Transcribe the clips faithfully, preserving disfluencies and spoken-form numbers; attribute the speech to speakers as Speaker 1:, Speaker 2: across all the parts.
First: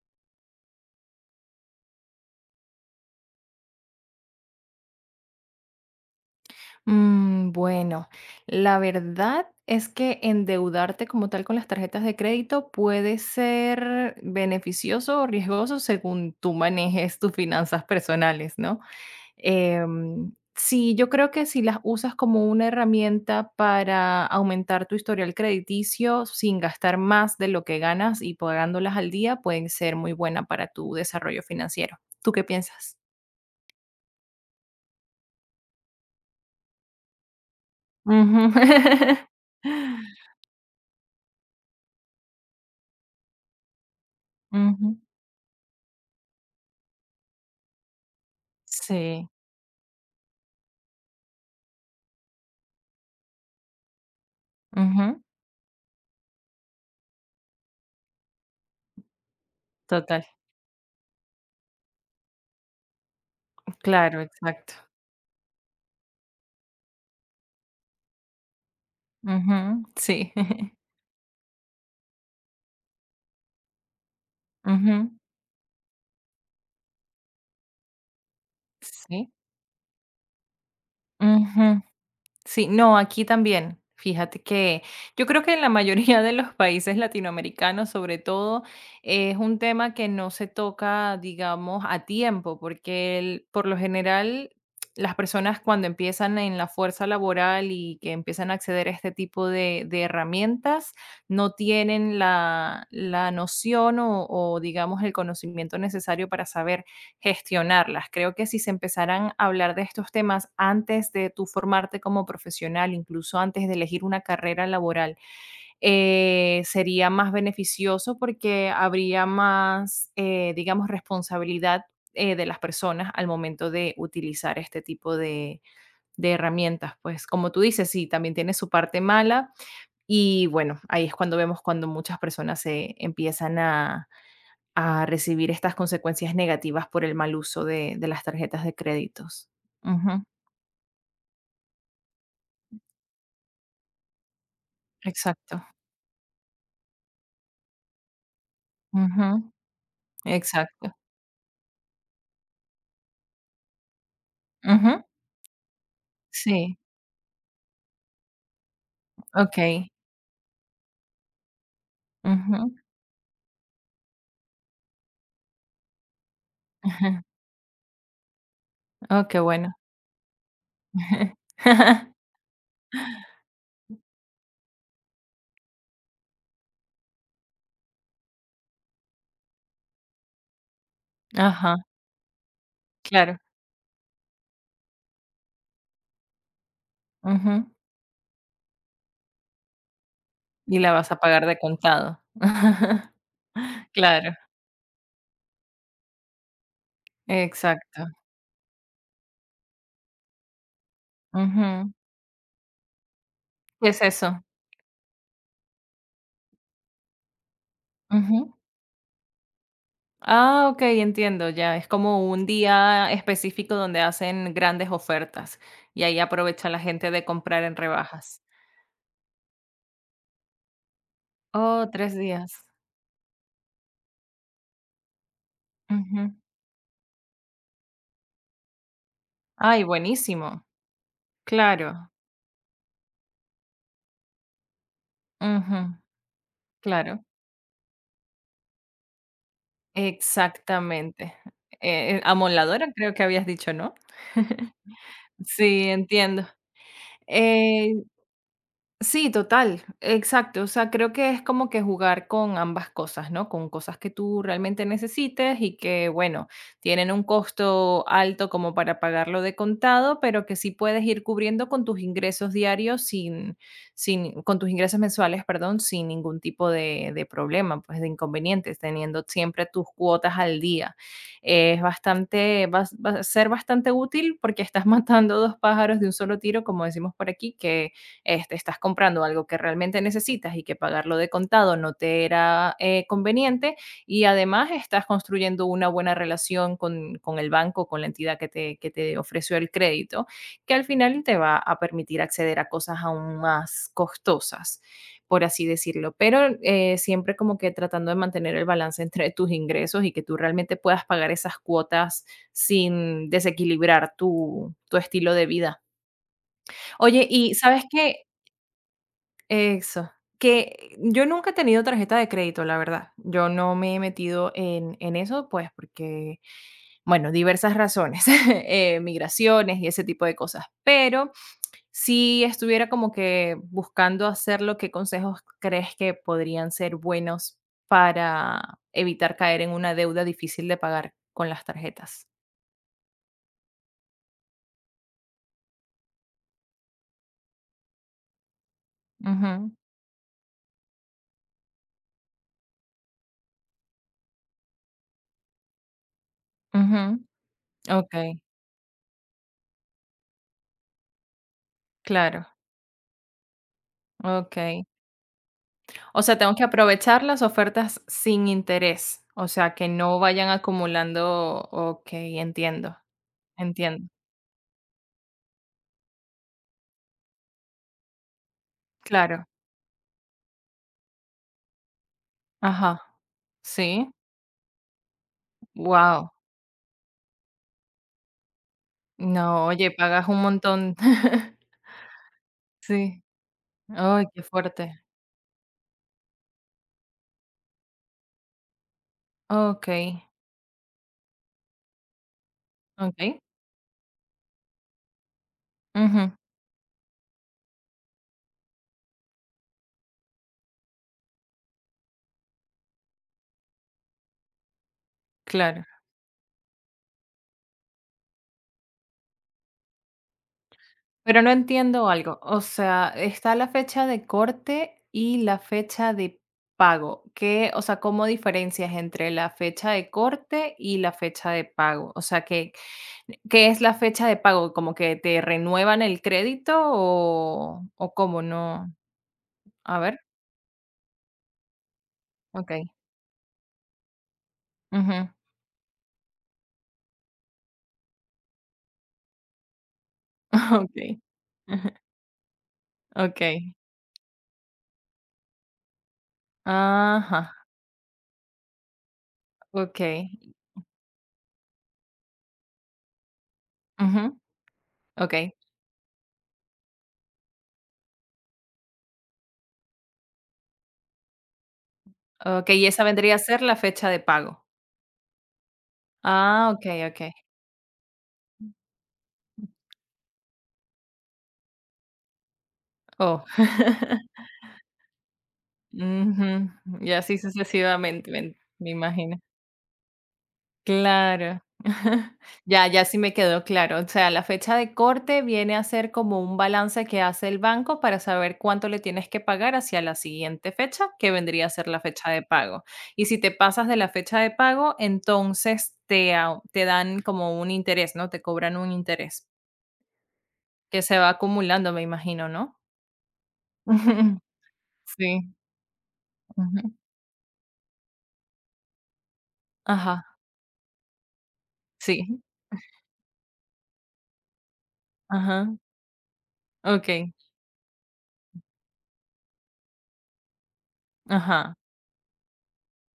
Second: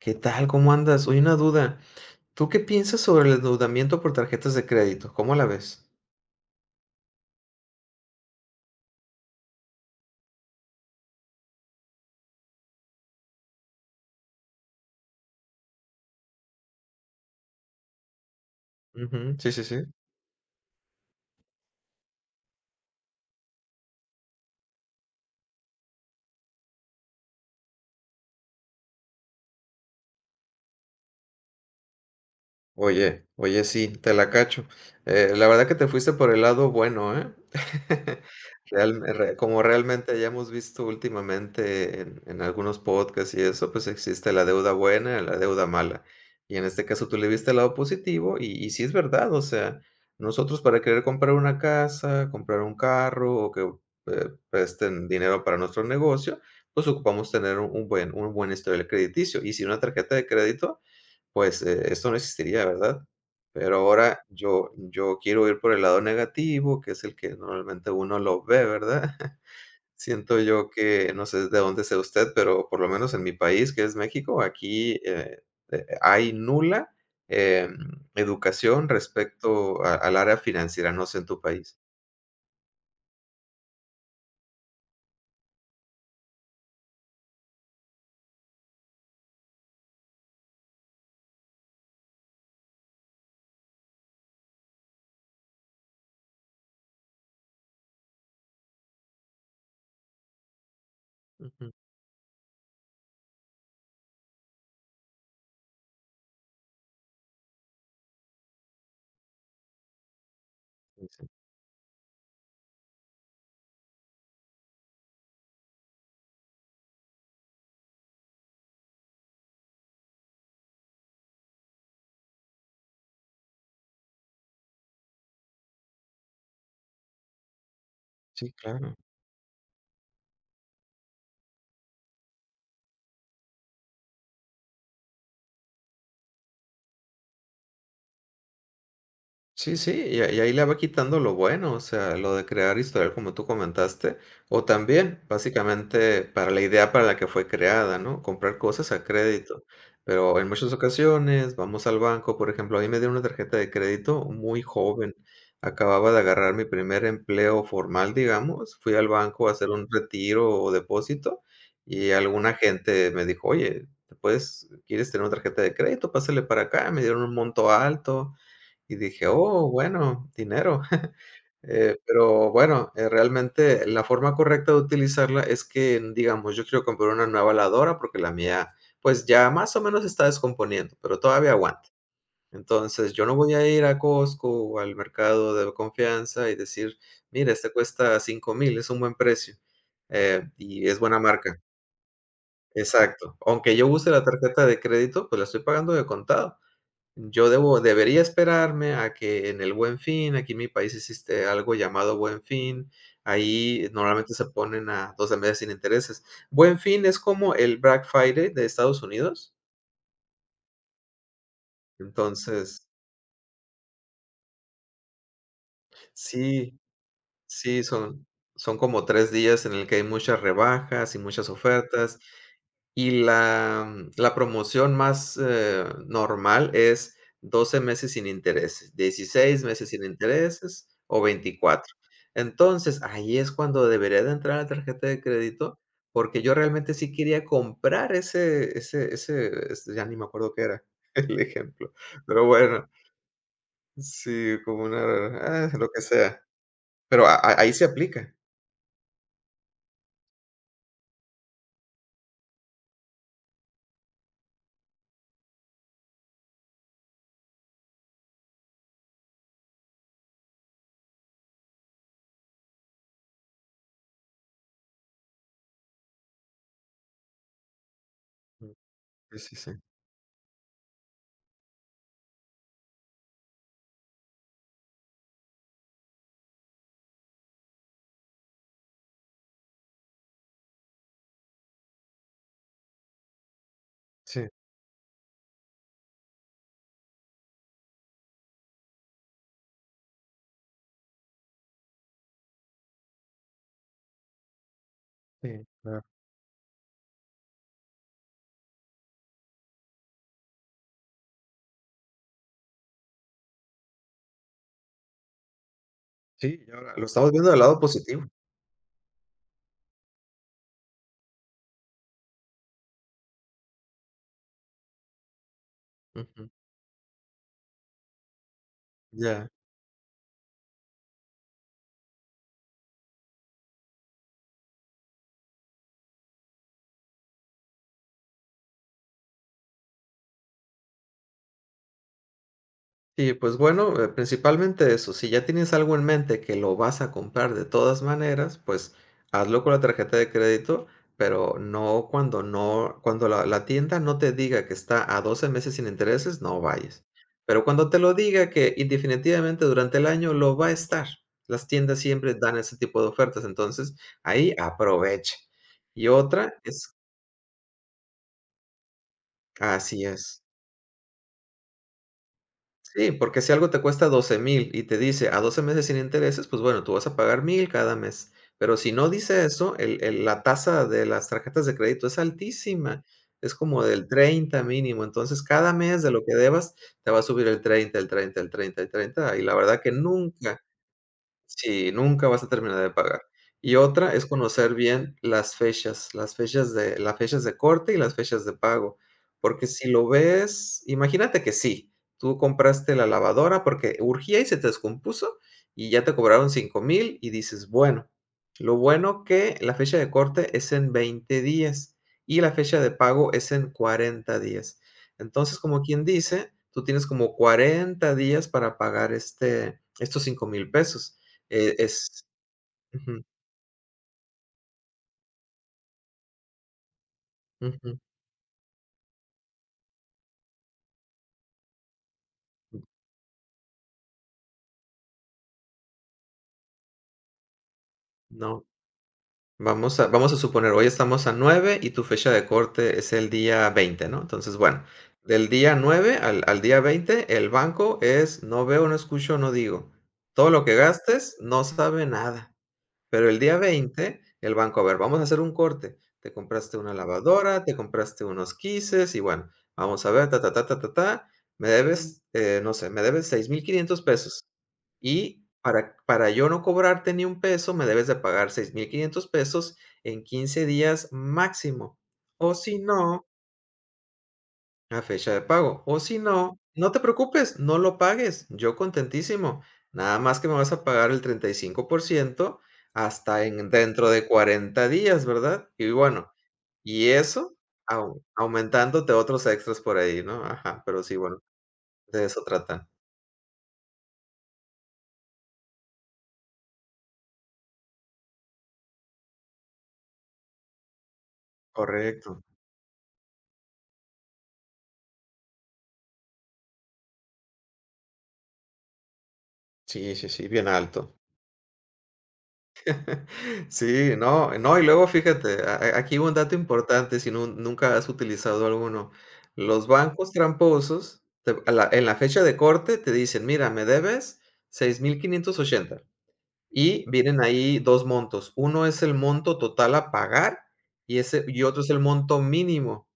Speaker 1: ¿Qué tal? ¿Cómo andas? Oye, una duda. ¿Tú qué piensas sobre el endeudamiento por tarjetas de crédito? ¿Cómo la ves?
Speaker 2: Mm, bueno, la verdad es que endeudarte como tal con las tarjetas de crédito puede ser beneficioso o riesgoso según tú manejes tus finanzas personales, ¿no?
Speaker 1: Ujú. Sí, sí, sí.
Speaker 2: Em, sí, yo creo que si las usas como una herramienta para aumentar tu historial crediticio sin gastar más de lo que ganas y pagándolas al día, pueden ser muy buena para tu desarrollo financiero. ¿Tú qué piensas?
Speaker 1: Oye, oye, sí, te la cacho. Eh, la verdad que te fuiste por el lado bueno, ¿eh?
Speaker 2: Ujú.
Speaker 1: Real- re- como realmente ya hemos visto últimamente en, en algunos podcasts y eso, pues existe la deuda
Speaker 2: Ujú.
Speaker 1: buena y la deuda mala. Y en este caso tú le viste el lado positivo y, y sí es
Speaker 2: Sí.
Speaker 1: verdad. O sea, nosotros, para querer comprar una casa, comprar un carro o que eh, presten
Speaker 2: Ujú,
Speaker 1: dinero para nuestro negocio, pues ocupamos tener un, un buen, un buen historial crediticio. Y si una tarjeta
Speaker 2: total.
Speaker 1: de crédito pues, eh, esto no existiría, ¿verdad? Pero
Speaker 2: Claro,
Speaker 1: ahora yo
Speaker 2: exacto.
Speaker 1: yo quiero ir por el lado negativo, que es el que normalmente uno lo ve, ¿verdad?
Speaker 2: Ujú, sí.
Speaker 1: Siento yo que no sé de dónde sea usted, pero por lo menos en mi país, que es México, aquí,
Speaker 2: Ujú,
Speaker 1: eh, eh, hay nula, em, educación
Speaker 2: sí.
Speaker 1: respecto a al área financiera. No sé en tu país.
Speaker 2: Ujú. Sí, no, aquí también. Fíjate que yo creo que en la mayoría de los países latinoamericanos, sobre todo, es un tema que no se toca, digamos, a tiempo, porque el- por lo general las personas cuando empiezan en la fuerza laboral y que empiezan a acceder a este tipo de, de herramientas, no
Speaker 1: Ujú,
Speaker 2: tienen la, la noción o, o, digamos, el conocimiento necesario para saber gestionarlas. Creo que si se empezaran a hablar de estos temas
Speaker 1: sí,
Speaker 2: antes
Speaker 1: sí.
Speaker 2: de tu formarte como profesional, incluso antes de elegir una carrera laboral, eh, sería más beneficioso porque habría más, eh, digamos, responsabilidad eh, de las personas al momento de utilizar este tipo de, de herramientas. Pues como tú dices, sí, también
Speaker 1: Sí,
Speaker 2: tiene su
Speaker 1: claro.
Speaker 2: parte mala y bueno, ahí es cuando vemos cuando muchas personas se empiezan a a recibir estas consecuencias negativas por el mal uso de de las tarjetas de créditos.
Speaker 1: Sí, sí, y
Speaker 2: Ujú,
Speaker 1: a y ahí le va quitando lo bueno. O sea, lo de crear historial, como tú comentaste, o también,
Speaker 2: exacto.
Speaker 1: básicamente, para la idea para la que fue creada, ¿no? Comprar cosas a
Speaker 2: Ujú,
Speaker 1: crédito. Pero en muchas
Speaker 2: exacto.
Speaker 1: ocasiones vamos al banco. Por ejemplo, a mí me dieron una tarjeta de crédito muy
Speaker 2: Ujú,
Speaker 1: joven. Acababa de agarrar mi
Speaker 2: sí,
Speaker 1: primer empleo formal, digamos. Fui al banco a hacer un
Speaker 2: okey.
Speaker 1: retiro o depósito y alguna
Speaker 2: Ujú,
Speaker 1: gente me dijo: "Oye, ¿te puedes, quieres tener una tarjeta de crédito? Pásale para acá". Me
Speaker 2: ajá.
Speaker 1: dieron un monto alto y
Speaker 2: Oh,
Speaker 1: dije:
Speaker 2: qué
Speaker 1: "Oh,
Speaker 2: bueno.
Speaker 1: bueno, dinero". Eh, pero bueno, eh, realmente la forma correcta de utilizarla es que, digamos, yo quiero comprar una nueva lavadora porque la mía, pues, ya más o menos se está descomponiendo, pero todavía
Speaker 2: Ajá,
Speaker 1: aguanta. Entonces, yo no
Speaker 2: claro.
Speaker 1: voy a ir a Costco o al mercado de confianza y decir: "Mira,
Speaker 2: Ujú.
Speaker 1: este cuesta cinco mil, es un buen precio, eh,
Speaker 2: Y
Speaker 1: y
Speaker 2: la
Speaker 1: es
Speaker 2: vas a
Speaker 1: buena
Speaker 2: pagar de
Speaker 1: marca".
Speaker 2: contado.
Speaker 1: Exacto. Aunque yo use la
Speaker 2: Claro,
Speaker 1: tarjeta de crédito, pues, la estoy pagando de contado. Yo debo
Speaker 2: exacto.
Speaker 1: debería esperarme a que en el Buen Fin. Aquí en mi país existe algo
Speaker 2: Ujú.
Speaker 1: llamado Buen Fin,
Speaker 2: ¿Qué
Speaker 1: ahí
Speaker 2: es
Speaker 1: normalmente
Speaker 2: eso?
Speaker 1: se ponen a doce meses sin intereses. Buen Fin es como el Black Friday de Estados Unidos,
Speaker 2: Ah, ok, entiendo, ya. Es como un
Speaker 1: entonces
Speaker 2: día específico donde hacen grandes ofertas y ahí aprovecha la
Speaker 1: sí,
Speaker 2: gente de comprar en
Speaker 1: sí, son
Speaker 2: rebajas.
Speaker 1: son como tres días en el que hay muchas rebajas y muchas
Speaker 2: Oh, tres
Speaker 1: ofertas.
Speaker 2: días.
Speaker 1: Y la la promoción más, eh,
Speaker 2: Ujú.
Speaker 1: normal es doce meses sin intereses, dieciséis
Speaker 2: Ay,
Speaker 1: meses sin
Speaker 2: buenísimo.
Speaker 1: intereses o veinticuatro.
Speaker 2: Claro.
Speaker 1: Entonces, ahí es cuando debería de entrar la tarjeta de crédito,
Speaker 2: Ujú,
Speaker 1: porque yo realmente sí
Speaker 2: claro.
Speaker 1: quería comprar ese ese ese ese ya ni me acuerdo qué era
Speaker 2: Exactamente.
Speaker 1: el ejemplo,
Speaker 2: Eh, eh,
Speaker 1: pero bueno,
Speaker 2: amoladora, creo que habías dicho, ¿no?
Speaker 1: sí, como una, ah, lo
Speaker 2: Sí,
Speaker 1: que sea,
Speaker 2: entiendo.
Speaker 1: pero a a ahí se
Speaker 2: Eh,
Speaker 1: aplica.
Speaker 2: Sí, total, exacto. O sea, creo que es como que jugar con ambas cosas, ¿no? Con cosas que tú realmente necesites y que, bueno, tienen un costo alto como para pagarlo de contado, pero que sí puedes ir cubriendo con tus ingresos diarios sin, sin, con tus ingresos mensuales, perdón, sin ningún tipo de, de problema, pues de
Speaker 1: Mm,
Speaker 2: inconvenientes, teniendo
Speaker 1: sí, sí,
Speaker 2: siempre
Speaker 1: sí,
Speaker 2: tus cuotas al día. Eh, Es bastante, va, a s- va a ser bastante útil porque estás matando dos pájaros de un solo tiro, como decimos por aquí, que este, estás comprando algo que realmente necesitas y que pagarlo de contado no te era eh, conveniente y
Speaker 1: sí,
Speaker 2: además estás construyendo una buena relación con, con el banco, con la entidad que te, que te ofreció el crédito, que al final te va a permitir acceder a cosas aún más costosas por
Speaker 1: sí,
Speaker 2: así
Speaker 1: claro.
Speaker 2: decirlo, pero eh, siempre como que tratando de mantener el balance entre tus ingresos y que tú realmente puedas pagar esas cuotas sin desequilibrar tu, tu estilo de vida.
Speaker 1: Sí, y ahora lo
Speaker 2: Oye,
Speaker 1: estamos viendo
Speaker 2: y
Speaker 1: del lado
Speaker 2: sabes que
Speaker 1: positivo.
Speaker 2: eso. Que yo nunca he tenido tarjeta de crédito, la verdad. Yo no me he metido en, en eso, pues porque,
Speaker 1: Ujú,
Speaker 2: bueno, diversas razones, eh,
Speaker 1: ya.
Speaker 2: migraciones y ese tipo de cosas. Pero si estuviera como que buscando hacerlo, ¿qué consejos crees que podrían ser buenos para evitar caer en una deuda difícil de pagar con las tarjetas?
Speaker 1: Sí, pues bueno, eh, principalmente eso. Si ya tienes algo en mente que lo vas a comprar de todas maneras, pues hazlo
Speaker 2: Ujú,
Speaker 1: con la tarjeta de crédito, pero no cuando no, cuando la, la tienda no te diga que está a doce meses sin intereses, no
Speaker 2: ujú.
Speaker 1: vayas. Pero cuando te
Speaker 2: Ok,
Speaker 1: lo diga que indefinitivamente durante el año lo va a estar, las tiendas siempre
Speaker 2: claro,
Speaker 1: dan ese tipo de ofertas, entonces ahí
Speaker 2: ok.
Speaker 1: aprovecha. Y
Speaker 2: O sea, tengo
Speaker 1: otra
Speaker 2: que
Speaker 1: es,
Speaker 2: aprovechar las ofertas sin interés, o sea, que
Speaker 1: así
Speaker 2: no
Speaker 1: es.
Speaker 2: vayan acumulando okey, entiendo,
Speaker 1: Sí, porque si algo te
Speaker 2: entiendo.
Speaker 1: cuesta doce mil y te dice a doce meses sin intereses, pues bueno, tú vas a pagar mil cada mes. Pero si no dice
Speaker 2: Claro.
Speaker 1: eso, el el la tasa de las tarjetas de crédito es
Speaker 2: Ajá.
Speaker 1: altísima, es como
Speaker 2: Sí.
Speaker 1: del treinta mínimo. Entonces, cada mes de lo
Speaker 2: Wow.
Speaker 1: que debas te va a subir el treinta, el treinta, el treinta, el treinta, y la
Speaker 2: No,
Speaker 1: verdad
Speaker 2: oye,
Speaker 1: que
Speaker 2: pagas un
Speaker 1: nunca.
Speaker 2: montón.
Speaker 1: Sí, nunca vas a terminar de
Speaker 2: Sí.
Speaker 1: pagar. Y otra es
Speaker 2: Ay, qué
Speaker 1: conocer
Speaker 2: fuerte.
Speaker 1: bien las fechas, las fechas de las fechas de corte y las fechas de pago, porque si
Speaker 2: Okey,
Speaker 1: lo ves, imagínate que sí, tú compraste la
Speaker 2: okey.
Speaker 1: lavadora porque urgía y se te descompuso y ya te
Speaker 2: Ujú.
Speaker 1: cobraron cinco mil y dices, bueno, lo bueno que la fecha de corte es en veinte días y la fecha de pago es en cuarenta días. Entonces, como
Speaker 2: Claro.
Speaker 1: quien dice, tú tienes como cuarenta días para pagar este estos cinco mil pesos.
Speaker 2: Pero no
Speaker 1: Eh,
Speaker 2: entiendo
Speaker 1: es
Speaker 2: algo, o sea,
Speaker 1: ujú,
Speaker 2: está la fecha de corte y la fecha de pago. ¿Qué? O
Speaker 1: ujú,
Speaker 2: sea, ¿cómo diferencias entre la fecha de corte y la fecha de pago? O sea, ¿qué, qué es la fecha de pago? ¿Como que te renuevan el crédito o, o cómo
Speaker 1: no,
Speaker 2: no? A
Speaker 1: vamos a
Speaker 2: ver,
Speaker 1: vamos a suponer, hoy estamos a nueve y tu fecha de
Speaker 2: ok.
Speaker 1: corte es el día veinte, ¿no? Entonces, bueno,
Speaker 2: Ujú,
Speaker 1: del día nueve al al día veinte el banco es no veo, no escucho, no digo. Todo lo que
Speaker 2: Ok.
Speaker 1: gastes no
Speaker 2: Ujú,
Speaker 1: sabe nada, pero el
Speaker 2: Ok.
Speaker 1: día veinte el banco, a ver, vamos a hacer un corte. Te compraste una
Speaker 2: Ajá.
Speaker 1: lavadora, te compraste unos quises y bueno,
Speaker 2: Ok.
Speaker 1: vamos a ver, ta, ta, ta, ta, ta, ta, me debes, eh, no sé, me debes seis mil quinientos
Speaker 2: Ujú,
Speaker 1: pesos.
Speaker 2: Ok.
Speaker 1: Y para para yo no cobrarte ni un peso, me debes de pagar seis mil quinientos pesos en quince días máximo, o
Speaker 2: Ok.
Speaker 1: si
Speaker 2: Y esa
Speaker 1: no,
Speaker 2: vendría a ser la fecha de pago.
Speaker 1: a fecha de pago, o si no,
Speaker 2: Ah, ok,
Speaker 1: no te
Speaker 2: ok.
Speaker 1: preocupes, no lo pagues, yo contentísimo, nada más que me vas a pagar el treinta y cinco por ciento
Speaker 2: Oh.
Speaker 1: hasta en dentro de cuarenta días, ¿verdad? Y bueno,
Speaker 2: Ujú.
Speaker 1: y
Speaker 2: Y así
Speaker 1: eso au
Speaker 2: sucesivamente, me me
Speaker 1: aumentándote
Speaker 2: imagino.
Speaker 1: otros extras por ahí, ¿no? Ajá, pero sí, bueno,
Speaker 2: Claro.
Speaker 1: de eso
Speaker 2: Ya,
Speaker 1: tratan.
Speaker 2: ya sí me quedó claro. O sea, la fecha de corte viene a ser como un balance que hace el banco para saber cuánto le tienes que pagar hacia la siguiente fecha, que vendría a ser la fecha de
Speaker 1: Correcto.
Speaker 2: pago. Y si te pasas de la fecha de pago, entonces te, au- te dan como un interés, ¿no? Te cobran un interés
Speaker 1: Sí, sí, sí, bien
Speaker 2: que
Speaker 1: alto.
Speaker 2: se va acumulando, me imagino, ¿no?
Speaker 1: Sí, no, no, y luego
Speaker 2: Sí.
Speaker 1: fíjate, a- a- aquí un dato
Speaker 2: Ujú.
Speaker 1: importante. Si nu- nunca has utilizado alguno, los bancos
Speaker 2: Ajá.
Speaker 1: tramposos, te- a la- en la
Speaker 2: Sí.
Speaker 1: fecha de corte te dicen: "Mira, me debes seis mil quinientos
Speaker 2: Ajá.
Speaker 1: ochenta y
Speaker 2: Okay,
Speaker 1: vienen ahí dos montos. Uno es el monto total a pagar y, ese, y
Speaker 2: ajá,
Speaker 1: otro es el monto mínimo.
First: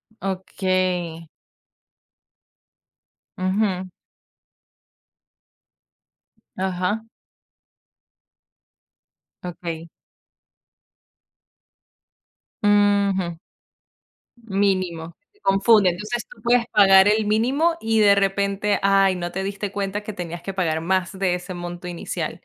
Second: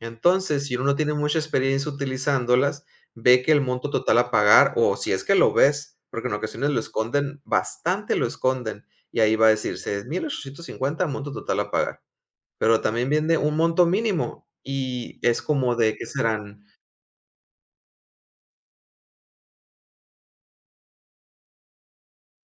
Speaker 1: Entonces, si uno no tiene
Speaker 2: okay,
Speaker 1: mucha experiencia utilizándolas, ve que el
Speaker 2: ujú,
Speaker 1: monto total a pagar, o si es que lo ves, porque en ocasiones lo
Speaker 2: ajá,
Speaker 1: esconden, bastante lo esconden, y ahí va a decir
Speaker 2: okay,
Speaker 1: seis mil ochocientos cincuenta monto total a pagar. Pero también
Speaker 2: ujú,
Speaker 1: viene un monto mínimo
Speaker 2: mínimo,
Speaker 1: y
Speaker 2: se
Speaker 1: es como
Speaker 2: confunde.
Speaker 1: de, ¿qué
Speaker 2: Entonces, tú
Speaker 1: serán?
Speaker 2: puedes pagar el mínimo y de repente, ay, no te diste cuenta que tenías que pagar más de ese monto inicial,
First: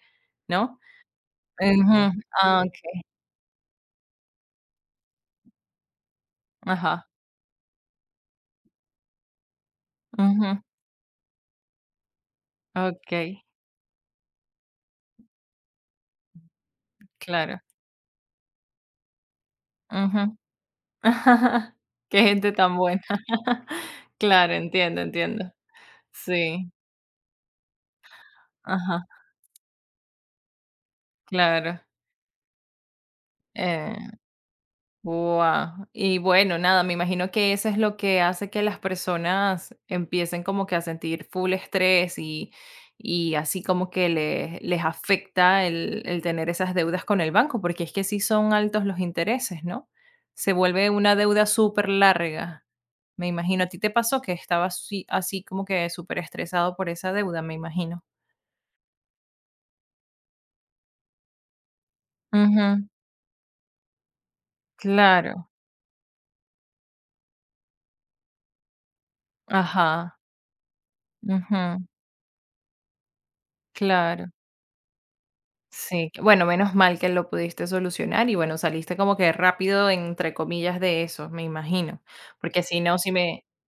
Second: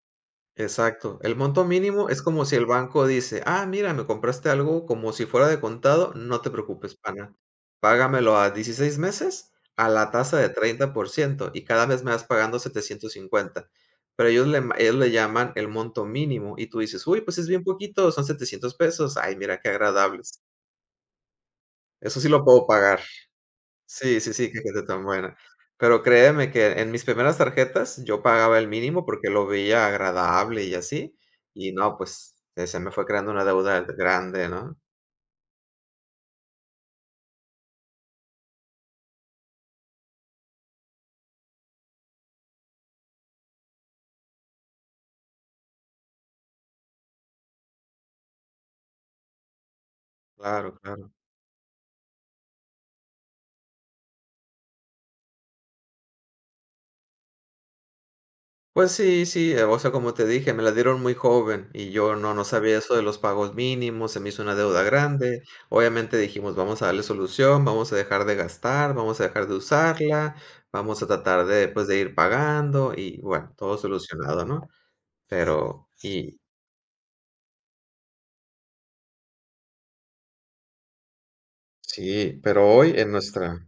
Speaker 2: ¿no?
Speaker 1: Exacto. El monto mínimo
Speaker 2: Ujú,
Speaker 1: es como si
Speaker 2: ah,
Speaker 1: el
Speaker 2: okey,
Speaker 1: banco dice: "Ah, mira, me compraste algo como si fuera de contado, no te preocupes,
Speaker 2: ajá,
Speaker 1: pana. Págamelo a dieciséis meses a la tasa
Speaker 2: ujú,
Speaker 1: de treinta por ciento y cada mes me vas pagando setecientos
Speaker 2: okay,
Speaker 1: cincuenta. Pero ellos le ma ellos le llaman el monto mínimo y tú dices: "Uy, pues es
Speaker 2: claro,
Speaker 1: bien poquito, son setecientos pesos. Ay, mira qué
Speaker 2: ujú.
Speaker 1: agradables. Eso
Speaker 2: Qué
Speaker 1: sí lo
Speaker 2: gente
Speaker 1: puedo
Speaker 2: tan buena.
Speaker 1: pagar". Sí, sí, sí,
Speaker 2: Claro,
Speaker 1: qué gente
Speaker 2: entiendo,
Speaker 1: tan buena.
Speaker 2: entiendo.
Speaker 1: Pero créeme
Speaker 2: Sí,
Speaker 1: que en mis primeras tarjetas yo pagaba el
Speaker 2: ajá,
Speaker 1: mínimo porque lo veía agradable y así, y
Speaker 2: claro,
Speaker 1: no, pues, eh, se me fue creando una deuda
Speaker 2: eh
Speaker 1: grande, ¿no?
Speaker 2: Guau. Y bueno, nada, me imagino que eso es lo que hace que las personas empiecen como que a sentir full estrés y, y así como que les, les afecta el, el tener esas deudas con el banco, porque es que sí son altos los intereses, ¿no? Se
Speaker 1: Claro,
Speaker 2: vuelve
Speaker 1: claro.
Speaker 2: una deuda súper larga. Me imagino, a ti te pasó que estabas así, así como que súper estresado por esa deuda, me imagino.
Speaker 1: Pues sí, sí, eh, o sea, como te dije, me la dieron muy joven y yo no no sabía
Speaker 2: Ujú,
Speaker 1: eso de los pagos mínimos, se me hizo una deuda grande.
Speaker 2: claro.
Speaker 1: Obviamente dijimos: "Vamos a darle solución, vamos a dejar de gastar, vamos a dejar de
Speaker 2: Ajá.
Speaker 1: usarla, vamos a tratar de,
Speaker 2: Ujú,
Speaker 1: pues, de ir pagando", y bueno, todo
Speaker 2: claro.
Speaker 1: solucionado, ¿no? Pero
Speaker 2: Sí, que
Speaker 1: y
Speaker 2: bueno, menos mal que lo pudiste solucionar y bueno, saliste como que rápido, entre comillas, de eso, me imagino,
Speaker 1: sí,
Speaker 2: porque
Speaker 1: pero
Speaker 2: si
Speaker 1: hoy
Speaker 2: no, si
Speaker 1: en
Speaker 2: me
Speaker 1: nuestra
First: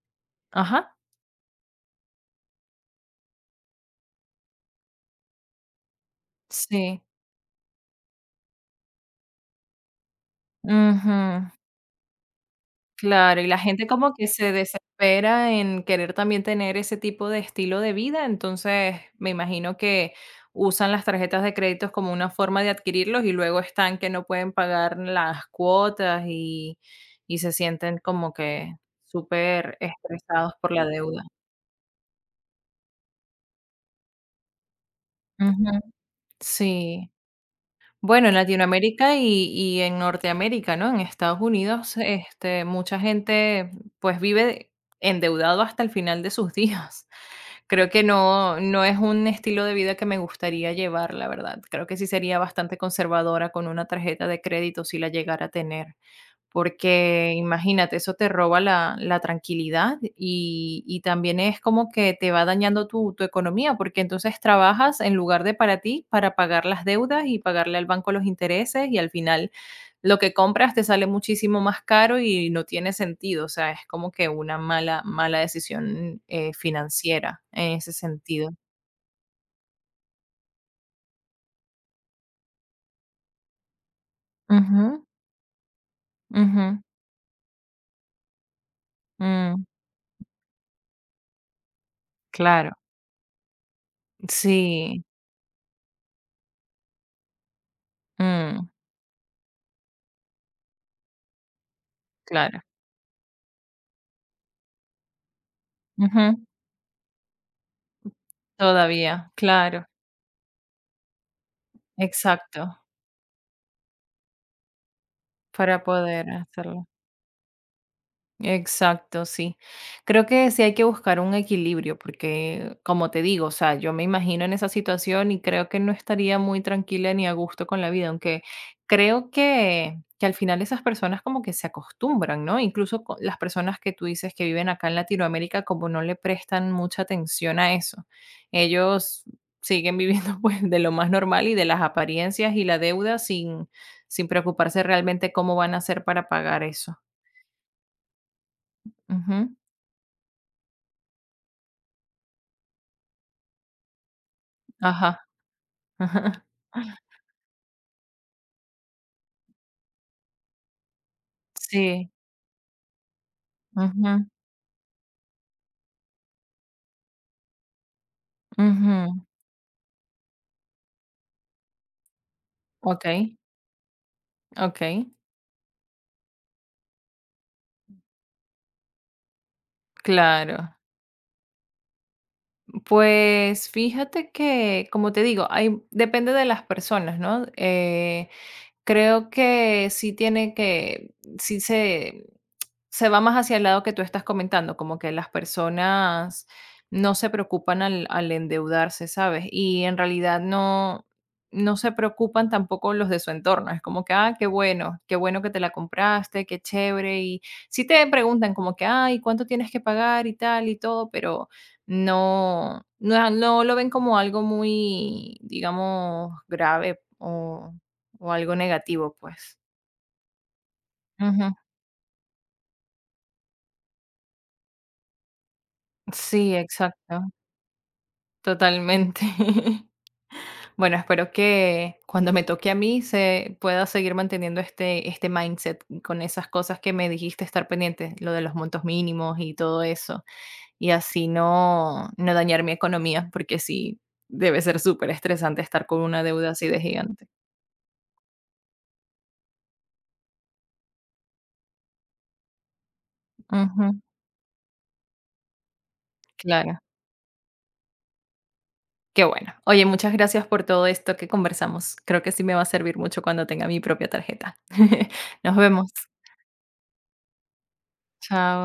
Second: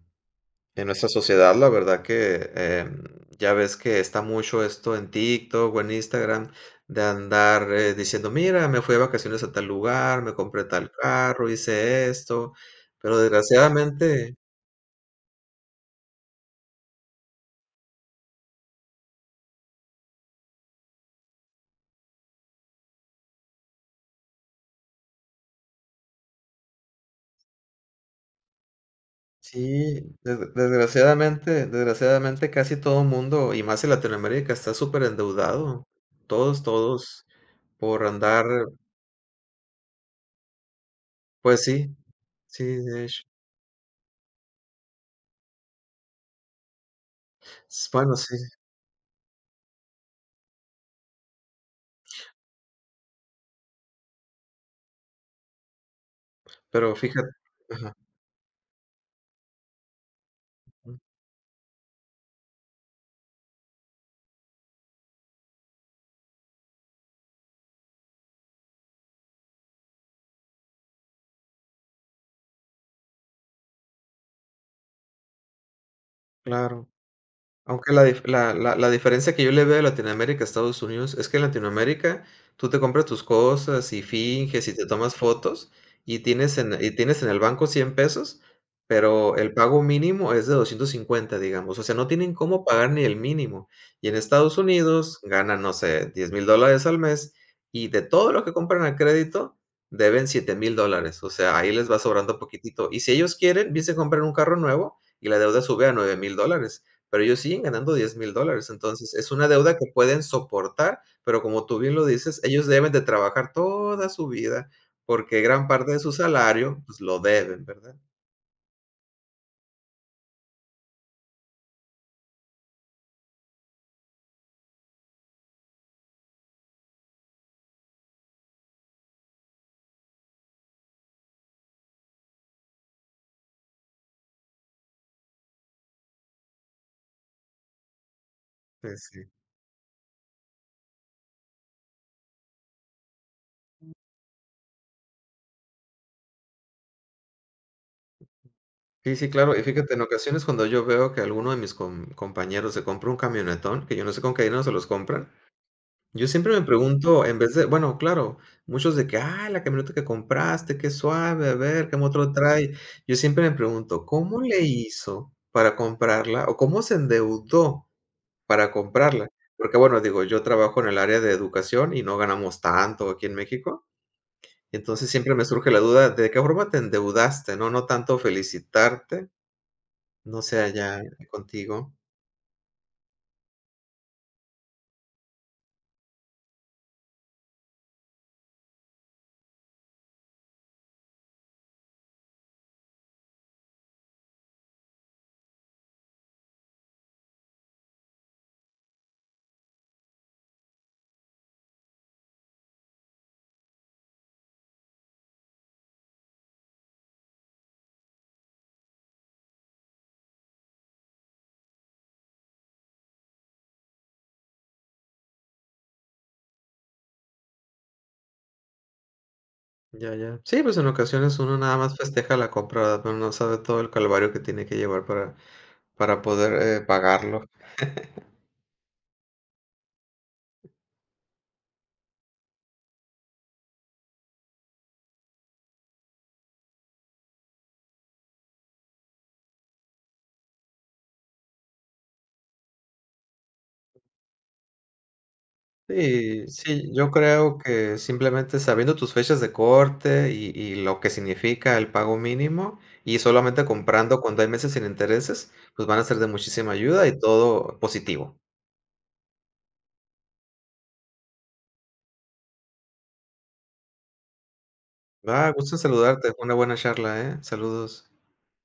Speaker 1: en
Speaker 2: ajá,
Speaker 1: nuestra sociedad, la verdad que, em, ya ves que está mucho esto en TikTok o en Instagram,
Speaker 2: sí,
Speaker 1: de andar, eh, diciendo: "Mira, me fui de vacaciones a tal lugar, me compré tal carro,
Speaker 2: ujú,
Speaker 1: hice esto", pero
Speaker 2: claro, y la gente como que
Speaker 1: desgraciadamente
Speaker 2: se desespera en querer también tener ese tipo de estilo de vida, entonces me imagino que usan las tarjetas de créditos como una forma de adquirirlos y luego están que no pueden pagar las cuotas y y se sienten como que súper
Speaker 1: sí, des
Speaker 2: estresados por la deuda.
Speaker 1: desgraciadamente desgraciadamente casi todo el mundo, y más en Latinoamérica, está súper
Speaker 2: Ujú.
Speaker 1: endeudado. Todos,
Speaker 2: Sí.
Speaker 1: todos por
Speaker 2: Bueno, en
Speaker 1: andar,
Speaker 2: Latinoamérica y y en Norteamérica, ¿no? En Estados
Speaker 1: pues sí,
Speaker 2: Unidos, este,
Speaker 1: sí,
Speaker 2: mucha
Speaker 1: de hecho.
Speaker 2: gente, pues, vive endeudado hasta el final de sus días. Creo
Speaker 1: S
Speaker 2: que
Speaker 1: Bueno, sí,
Speaker 2: no no es un estilo de vida que me gustaría llevar, la verdad. Creo que sí sería bastante conservadora con una tarjeta de crédito si la llegara a tener.
Speaker 1: pero fíjate
Speaker 2: Porque
Speaker 1: ajá.
Speaker 2: imagínate, eso te roba la la tranquilidad y y también es como que te va dañando tu tu economía, porque entonces trabajas en lugar de para ti, para pagar las deudas y pagarle al banco los intereses, y al final lo que compras te sale muchísimo más caro y no tiene sentido. O sea, es como que una mala mala decisión, eh,
Speaker 1: Claro,
Speaker 2: financiera en
Speaker 1: aunque
Speaker 2: ese
Speaker 1: la dif
Speaker 2: sentido.
Speaker 1: la la la diferencia que yo le veo de Latinoamérica a Estados Unidos es que en Latinoamérica tú te compras tus cosas y finges y te
Speaker 2: Ujú,
Speaker 1: tomas fotos y tienes en
Speaker 2: ujú,
Speaker 1: y tienes en el banco cien pesos, pero el
Speaker 2: mm,
Speaker 1: pago mínimo es de doscientos cincuenta, digamos. O sea, no tienen cómo
Speaker 2: claro.
Speaker 1: pagar ni el mínimo. Y en Estados
Speaker 2: Sí,
Speaker 1: Unidos ganan, no sé, diez mil dólares al mes y de todo lo que
Speaker 2: mm,
Speaker 1: compran a crédito deben siete mil dólares. O sea, ahí les va sobrando
Speaker 2: claro.
Speaker 1: poquitito. Y si ellos quieren, bien se compran un carro nuevo y la deuda sube a nueve
Speaker 2: Ujú,
Speaker 1: mil dólares. Pero ellos siguen ganando diez mil dólares, entonces
Speaker 2: todavía,
Speaker 1: es una deuda
Speaker 2: claro.
Speaker 1: que pueden soportar, pero como tú bien lo dices,
Speaker 2: Exacto,
Speaker 1: ellos deben de trabajar toda su vida, porque gran
Speaker 2: para
Speaker 1: parte de su
Speaker 2: poder
Speaker 1: salario,
Speaker 2: hacerlo.
Speaker 1: pues, lo deben, ¿verdad?
Speaker 2: Exacto, sí. Creo que sí hay que buscar un equilibrio, porque como te digo, o sea, yo me imagino en esa situación y creo que no estaría muy tranquila ni a gusto con la vida, aunque creo que, que al final esas personas como que se acostumbran, ¿no? Incluso co- las personas que tú dices que viven acá en Latinoamérica como no le prestan mucha atención a eso.
Speaker 1: Pues sí.
Speaker 2: Ellos siguen viviendo pues de lo más normal y de las apariencias y la deuda sin, sin preocuparse realmente cómo van a hacer para pagar eso.
Speaker 1: Sí, sí,
Speaker 2: Ujú.
Speaker 1: claro. Y fíjate, en ocasiones cuando yo veo que alguno de mis com compañeros se compra un camionetón, que yo no sé con qué dinero se los
Speaker 2: Ajá.
Speaker 1: compran, yo
Speaker 2: ajá,
Speaker 1: siempre me pregunto, en vez de bueno, claro, muchos de que: "Ah, la camioneta que compraste, qué suave, a ver, qué
Speaker 2: sí.
Speaker 1: motor trae". Yo siempre me pregunto,
Speaker 2: Ujú,
Speaker 1: ¿cómo le hizo para comprarla o cómo se endeudó para
Speaker 2: ujú.
Speaker 1: comprarla? Porque, bueno, digo, yo trabajo en el área de educación y no ganamos tanto aquí en
Speaker 2: Okey,
Speaker 1: México.
Speaker 2: okey,
Speaker 1: Entonces, siempre me surge la duda, ¿de qué forma te endeudaste? No, no tanto felicitarte, no sé
Speaker 2: claro.
Speaker 1: allá contigo.
Speaker 2: Pues, fíjate que, como te digo, hay depende de las personas, ¿no? Eh, creo que sí tiene que sí se Se va más hacia el lado que tú estás comentando, como que las personas no se preocupan al al endeudarse, ¿sabes? Y en realidad no no se preocupan tampoco los de su entorno. Es como que: "Ah, qué bueno, qué bueno que te la compraste, qué chévere", y sí te preguntan como que: "Ay, ¿cuánto tienes que pagar?", y tal y todo, pero no no no lo ven como algo muy, digamos, grave o o algo negativo, pues.
Speaker 1: Ya, ya. Sí, pues en ocasiones
Speaker 2: Ujú.
Speaker 1: uno nada más festeja la compra, ¿verdad? Pero no sabe todo el calvario que tiene que llevar para para
Speaker 2: Sí,
Speaker 1: poder, eh,
Speaker 2: exacto.
Speaker 1: pagarlo.
Speaker 2: Totalmente. Bueno, espero que cuando me toque a mí se pueda seguir manteniendo este, este mindset con esas cosas que me dijiste estar pendiente, lo de los montos mínimos y todo eso, y así no, no dañar mi economía, porque sí, debe ser súper estresante estar con una
Speaker 1: Sí,
Speaker 2: deuda así de
Speaker 1: sí, yo
Speaker 2: gigante.
Speaker 1: creo que simplemente sabiendo tus fechas de corte y y lo que significa el pago mínimo, y solamente
Speaker 2: Ujú,
Speaker 1: comprando cuando hay meses sin intereses, pues van a ser de muchísima
Speaker 2: claro,
Speaker 1: ayuda y todo positivo.
Speaker 2: qué bueno. Oye, muchas gracias por todo esto que conversamos. Creo que sí me va a servir mucho cuando tenga mi propia tarjeta.
Speaker 1: Va,
Speaker 2: Nos
Speaker 1: gusto en
Speaker 2: vemos.
Speaker 1: saludarte, fue una buena charla, ¿eh? Saludos.
Speaker 2: Chao.